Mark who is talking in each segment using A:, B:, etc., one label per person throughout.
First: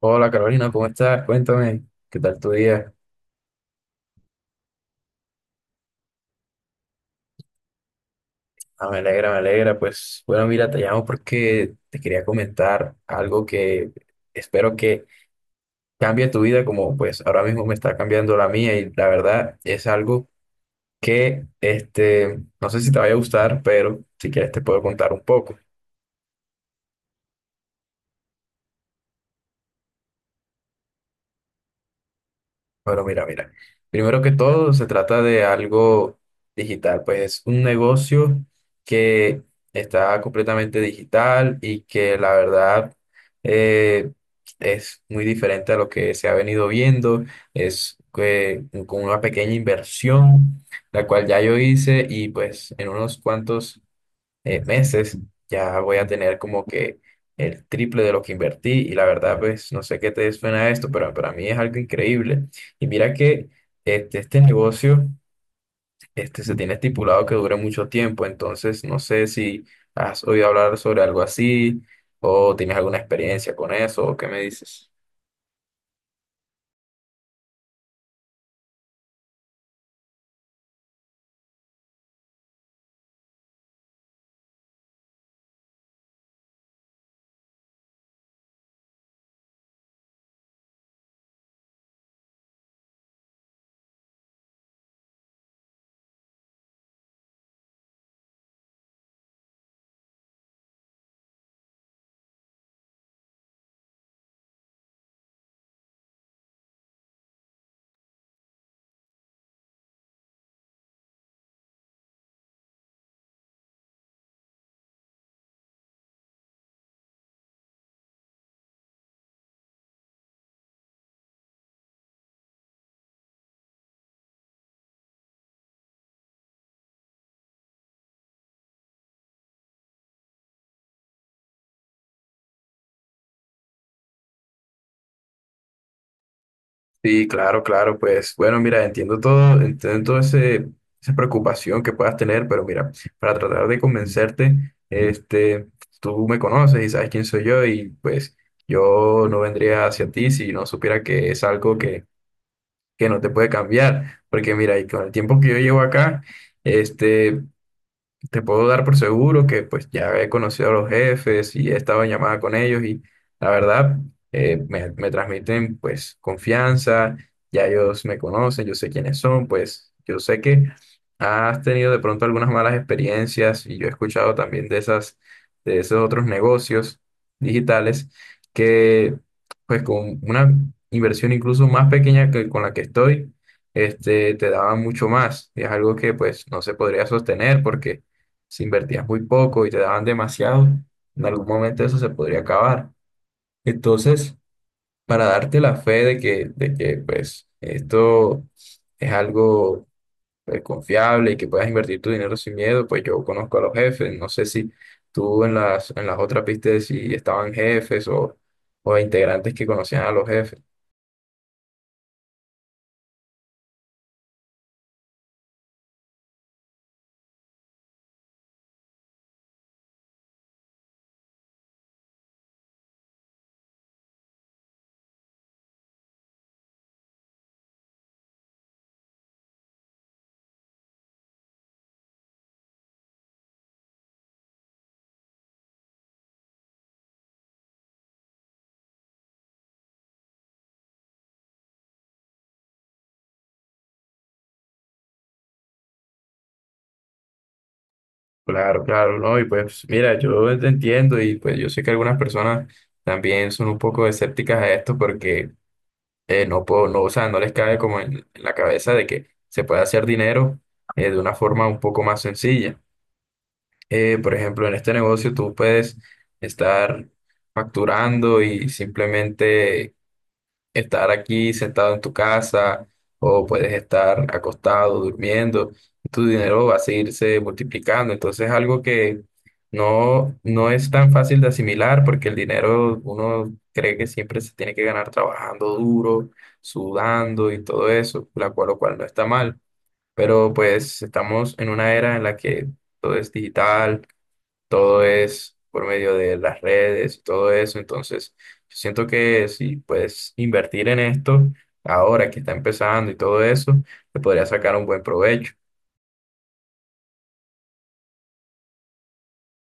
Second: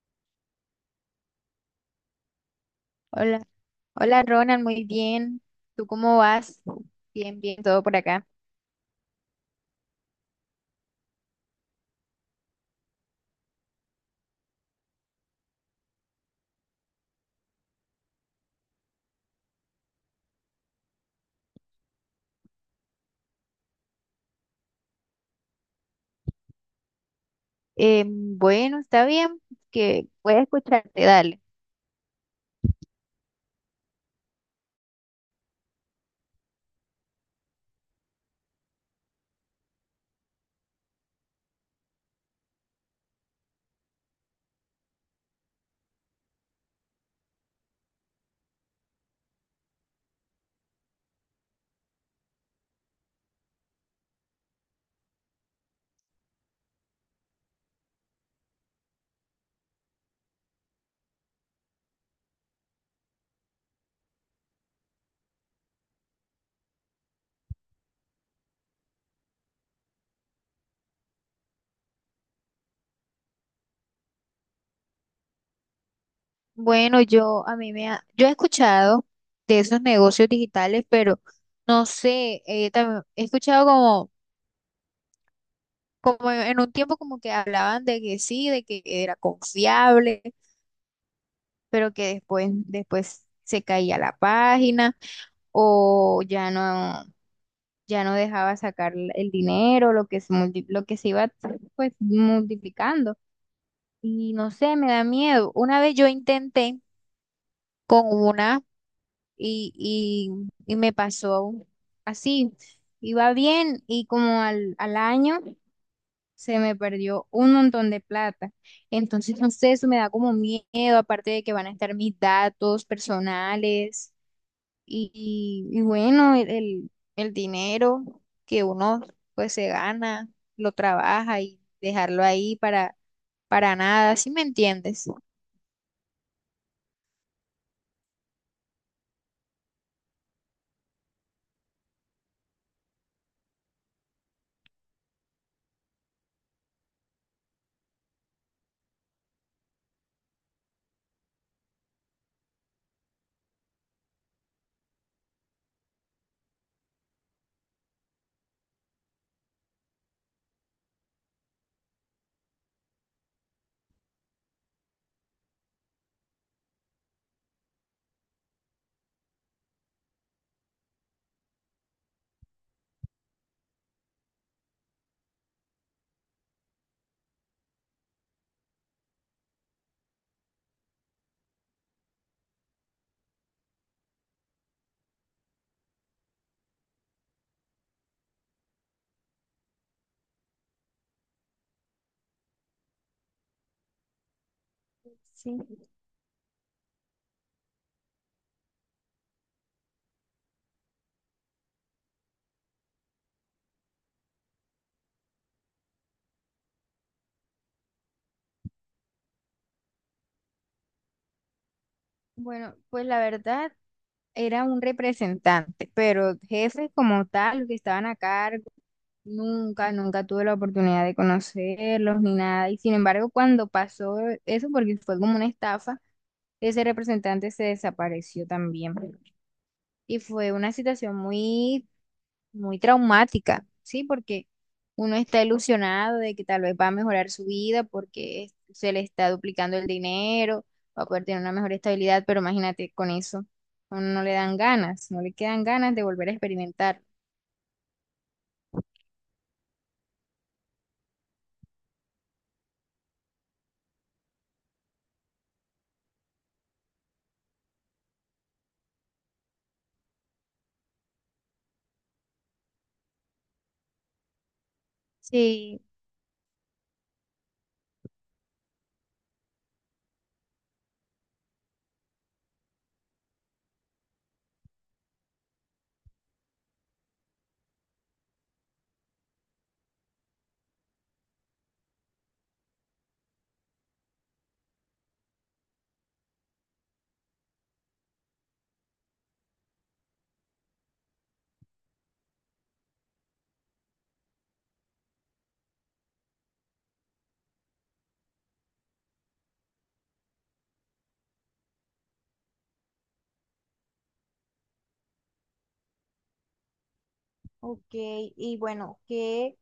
A: Hola Carolina, ¿cómo estás? Cuéntame, ¿qué tal tu día?
B: Hola, hola Ronald, muy bien. ¿Tú cómo vas? Bien, bien, todo por acá.
A: Ah, me alegra, me alegra. Pues bueno, mira, te llamo porque te quería comentar algo que espero que cambie tu vida como pues ahora mismo me está cambiando la mía, y la verdad es algo que no sé si te vaya a gustar, pero si quieres te puedo contar un poco.
B: Bueno, está bien, que voy a escucharte, dale.
A: Bueno, mira. Primero que todo, se trata de algo digital, pues es un negocio que está completamente digital y que la verdad eh, es muy diferente a lo que se ha venido viendo. Es que con una pequeña inversión, la cual ya yo hice, y pues en unos cuantos meses ya voy a tener como que el triple de lo que invertí, y la verdad, pues no sé qué te suena esto, pero para mí es algo increíble. Y mira que este negocio se tiene estipulado que dure mucho tiempo, entonces no sé si has oído hablar sobre algo así o tienes alguna experiencia con eso, o qué me dices.
B: Bueno, yo a mí yo he escuchado de esos negocios digitales, pero no sé, también he escuchado como en un tiempo como que hablaban de que sí, de que era confiable, pero que después se caía la página o ya no. Ya no dejaba sacar el dinero, lo que se iba pues multiplicando. Y no sé, me da miedo. Una vez yo intenté con una y, y me pasó así. Iba bien y como al año se me perdió un montón de plata. Entonces, no sé, eso me da como miedo, aparte de que van a estar mis datos personales. Y bueno, el dinero que uno pues se gana, lo trabaja y dejarlo ahí para nada, ¿sí me entiendes?
A: Sí, claro, claro, pues bueno, mira, entiendo todo esa preocupación que puedas tener, pero mira, para tratar de convencerte, tú me conoces y sabes quién soy yo, y pues yo no vendría hacia ti si no supiera que es algo que no te puede cambiar, porque mira, y con el tiempo que yo llevo acá, este, te puedo dar por seguro que pues ya he conocido a los jefes y he estado en llamada con ellos, y la verdad me transmiten pues confianza. Ya ellos me conocen, yo sé quiénes son, pues yo sé que has tenido de pronto algunas malas experiencias, y yo he escuchado también de de esos otros negocios digitales que pues con una inversión incluso más pequeña que con la que estoy, te daban mucho más, y es algo que pues no se podría sostener, porque si invertías muy poco y te daban demasiado, en algún momento eso se podría acabar. Entonces, para
B: Sí.
A: darte la fe de que pues, esto es algo confiable y que puedas invertir tu dinero sin miedo, pues yo conozco a los jefes. No sé si tú en en las otras viste si estaban jefes o integrantes que conocían a los jefes.
B: Bueno, pues la verdad era un representante, pero jefes como tal, los que estaban a cargo, nunca tuve la oportunidad de conocerlos ni nada. Y sin embargo, cuando pasó eso, porque fue como una estafa, ese representante se desapareció también. Y fue una situación muy traumática, ¿sí? Porque uno está ilusionado de que tal vez va a mejorar su vida se le está duplicando el dinero, va a poder tener una mejor estabilidad, pero imagínate, con eso a uno no le dan ganas, no le quedan ganas de volver a experimentar.
A: Claro, claro, ¿no? Y pues mira, yo te entiendo y pues yo sé que algunas personas también son un poco escépticas a esto porque no, o sea, no les cabe como en la cabeza de que se puede hacer dinero de una forma un poco más sencilla. Por ejemplo, en este negocio tú
B: Sí,
A: puedes estar facturando y simplemente estar aquí sentado en tu casa, o puedes estar acostado, durmiendo, y tu dinero va a seguirse multiplicando. Entonces es algo que no es tan fácil de asimilar, porque el dinero uno cree que siempre se tiene que ganar trabajando duro, sudando y todo eso, lo cual no está mal. Pero pues estamos en una era en la que todo es digital, todo es por medio de las redes y todo eso. Entonces, yo siento que si puedes invertir en esto ahora que está empezando y todo eso, te podría sacar un buen provecho.
B: ok. Y bueno,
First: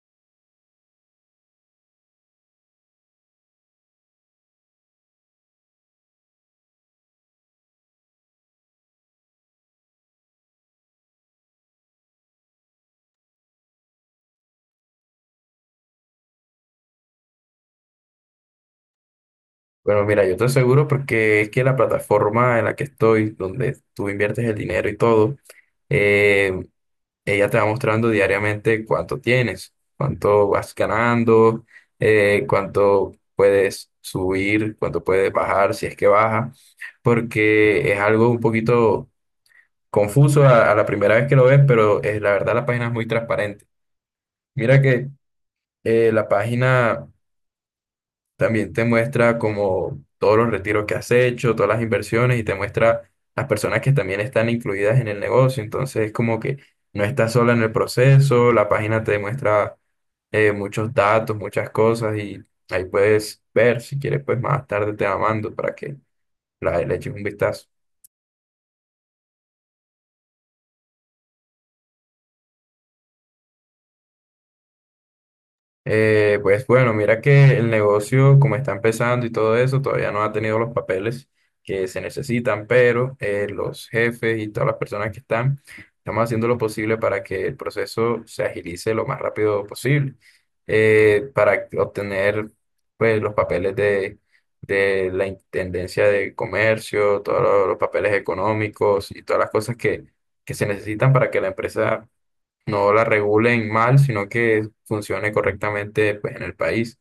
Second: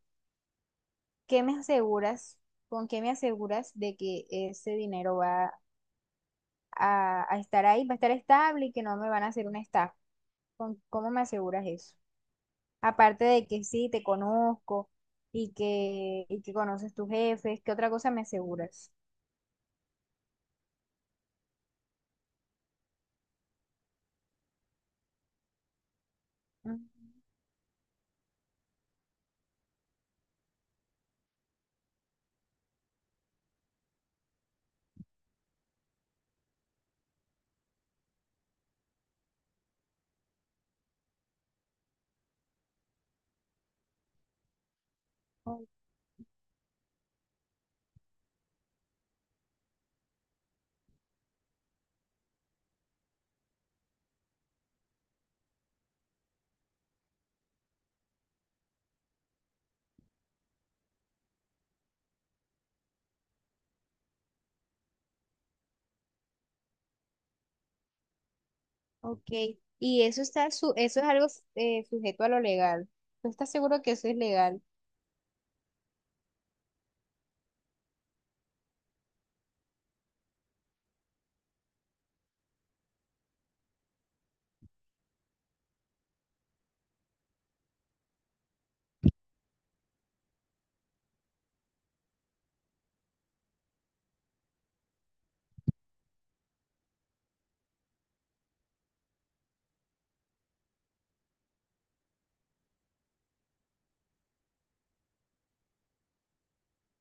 B: ¿qué me aseguras? ¿Con qué me aseguras de que ese dinero va a estar ahí, va a estar estable y que no me van a hacer una estafa? ¿Cómo me aseguras eso? Aparte de que sí, te conozco y que conoces tus jefes, ¿qué otra cosa me aseguras?
A: Bueno, mira, yo te aseguro, porque es que la plataforma en la que estoy, donde tú inviertes el dinero y todo, eh,
B: Mm,
A: ella te va mostrando diariamente cuánto tienes, cuánto vas ganando, cuánto puedes subir, cuánto puedes bajar, si es que baja, porque es algo un poquito confuso a la primera vez que lo ves, pero la verdad la página es muy transparente. Mira que
B: o-
A: la página también te muestra como todos los retiros que has hecho, todas las inversiones, y te muestra las personas que también están incluidas en el negocio. Entonces es como que no estás sola en el proceso, la página te muestra muchos datos, muchas cosas, y ahí puedes ver. Si quieres pues más tarde te la mando para que le eches un vistazo.
B: Ok, y eso eso es algo sujeto a lo legal. ¿Tú estás seguro que eso es legal?
A: Pues bueno, mira que el negocio, como está empezando y todo eso, todavía no ha tenido los papeles que se necesitan, pero los jefes y todas las personas que están, estamos haciendo lo posible para que el proceso se agilice lo más rápido posible, para obtener pues, los papeles de la Intendencia de Comercio, todos los papeles económicos y todas las cosas que se necesitan para que la empresa no la regulen mal, sino que funcione correctamente pues, en el país.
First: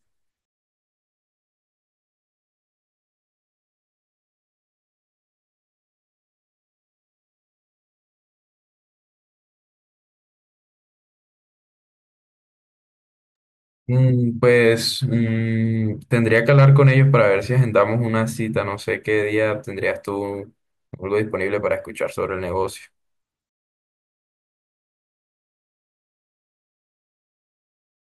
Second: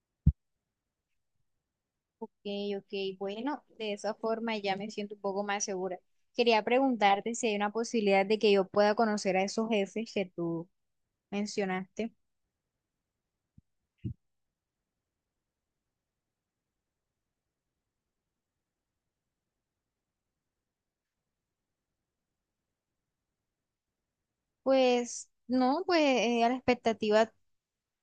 B: Ok, ok, bueno, de esa forma ya me siento un poco más segura. Quería preguntarte si hay una posibilidad de que yo pueda conocer a esos jefes que tú mencionaste.
A: Mm, pues mm, tendría que hablar con ellos para ver si agendamos una cita. No sé qué día tendrías tú algo disponible para escuchar sobre el negocio.
B: Pues no, pues a la expectativa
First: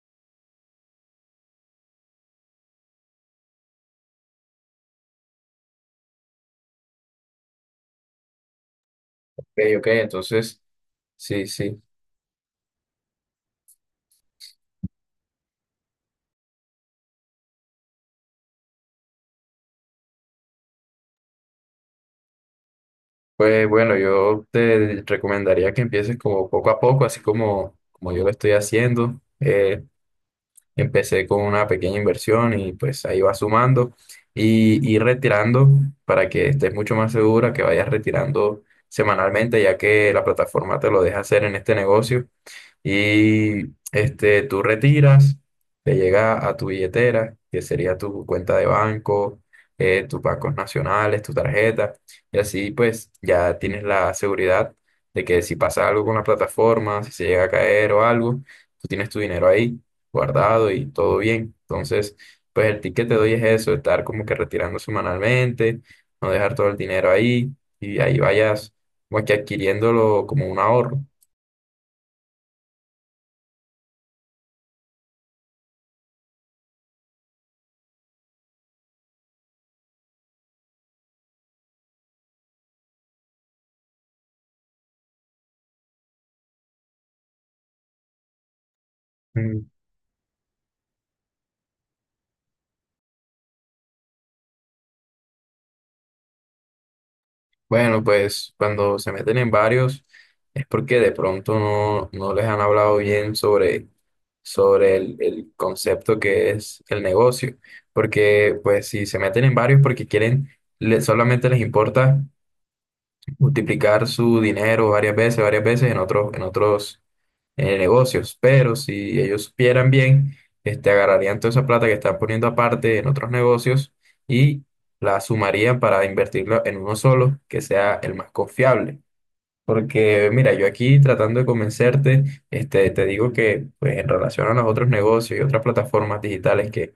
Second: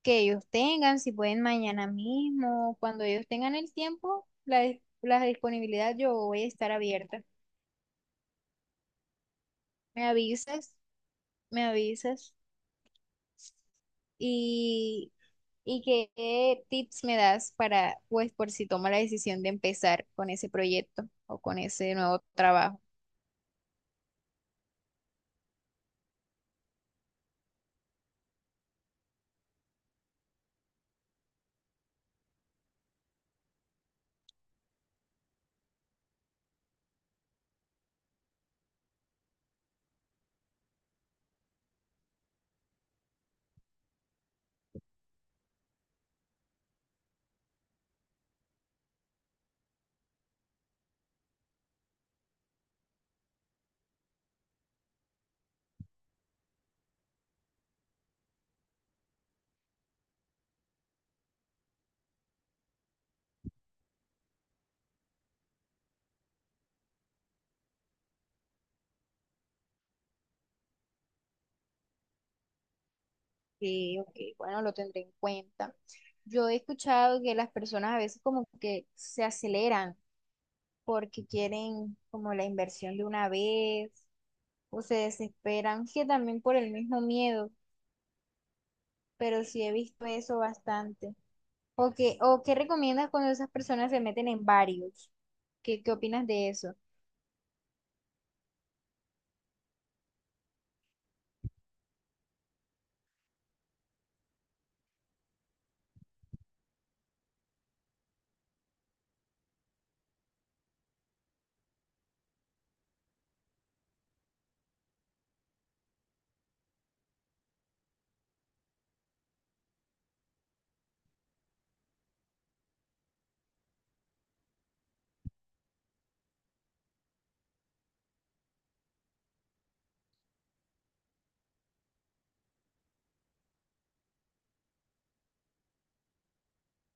B: que ellos tengan, si pueden mañana mismo, cuando ellos tengan el tiempo, la disponibilidad, yo voy a estar abierta.
A: Ok, ok,
B: Me
A: entonces,
B: avisas,
A: sí,
B: me
A: sí.
B: avisas y, qué tips me das para, pues, por si tomo la decisión de empezar con ese proyecto o con ese nuevo trabajo.
A: Pues bueno, yo te recomendaría que empieces como poco a poco, así como yo lo estoy haciendo. Empecé con una pequeña inversión y pues ahí vas sumando y retirando, para que estés mucho más segura, que vayas retirando semanalmente, ya que la plataforma te lo deja hacer en este negocio. Y este, tú retiras, te llega a tu billetera, que sería tu cuenta de banco, tus bancos nacionales, tu tarjeta, y así pues ya tienes la seguridad de que si pasa algo con la plataforma, si se llega a caer o algo, tú tienes tu dinero ahí guardado y todo bien. Entonces, pues el tip que te doy es eso, estar como que retirando semanalmente, no dejar todo el dinero ahí, y ahí vayas como que adquiriéndolo como un ahorro.
B: Sí, ok, bueno, lo tendré en cuenta. Yo he escuchado que las personas a veces como que se aceleran porque quieren como la inversión de una vez o se desesperan, que también por el mismo miedo, pero sí he visto eso bastante. O qué recomiendas cuando esas personas se meten en varios? ¿Qué opinas de eso?
A: Bueno, pues cuando se meten en varios es porque de pronto no les han hablado bien sobre el concepto que es el negocio. Porque pues si se meten en varios porque quieren, le- solamente les importa multiplicar su dinero varias veces en en otros negocios. Pero si ellos supieran bien, agarrarían toda esa plata que están poniendo aparte en otros negocios y la sumarían para invertirla en uno solo, que sea el más confiable. Porque mira, yo aquí tratando de convencerte, te digo que pues, en relación a los otros negocios y otras plataformas digitales que,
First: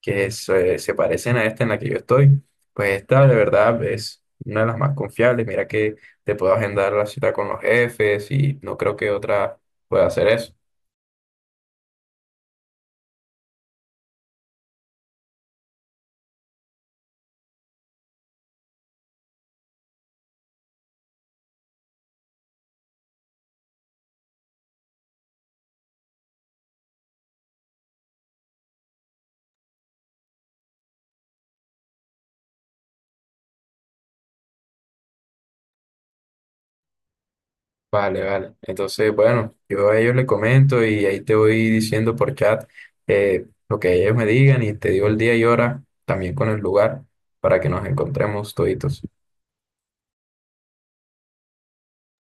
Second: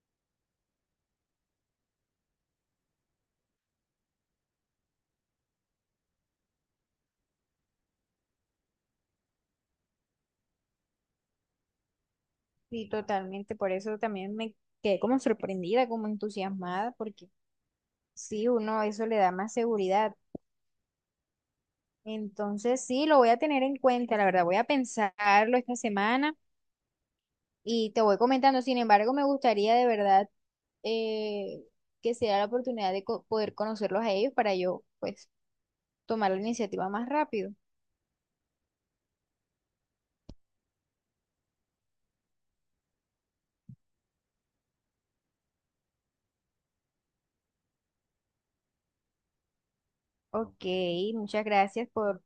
A: que se, se parecen a esta en la que yo estoy, pues esta de verdad es una de las más confiables. Mira que te puedo agendar la cita con los jefes, y no creo que otra pueda hacer eso.
B: Sí, totalmente, por eso también me quedé como sorprendida, como entusiasmada, porque sí, uno eso le da más seguridad. Entonces, sí, lo voy a tener en cuenta, la verdad, voy a pensarlo esta semana y te voy comentando. Sin embargo, me gustaría de verdad eh, que sea la oportunidad de poder conocerlos a ellos para yo, pues, tomar la iniciativa más rápido.
A: Vale, vale. Entonces, bueno, yo a ellos le comento y ahí te voy diciendo por chat lo que ellos me digan, y te digo el día y hora, también con el lugar, para que nos encontremos toditos.
B: Ok, muchas gracias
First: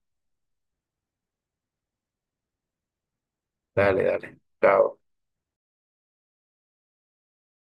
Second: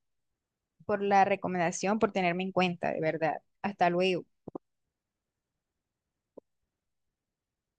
B: por la recomendación, por tenerme en cuenta, de verdad. Hasta
A: Dale,
B: luego.
A: dale. Chao.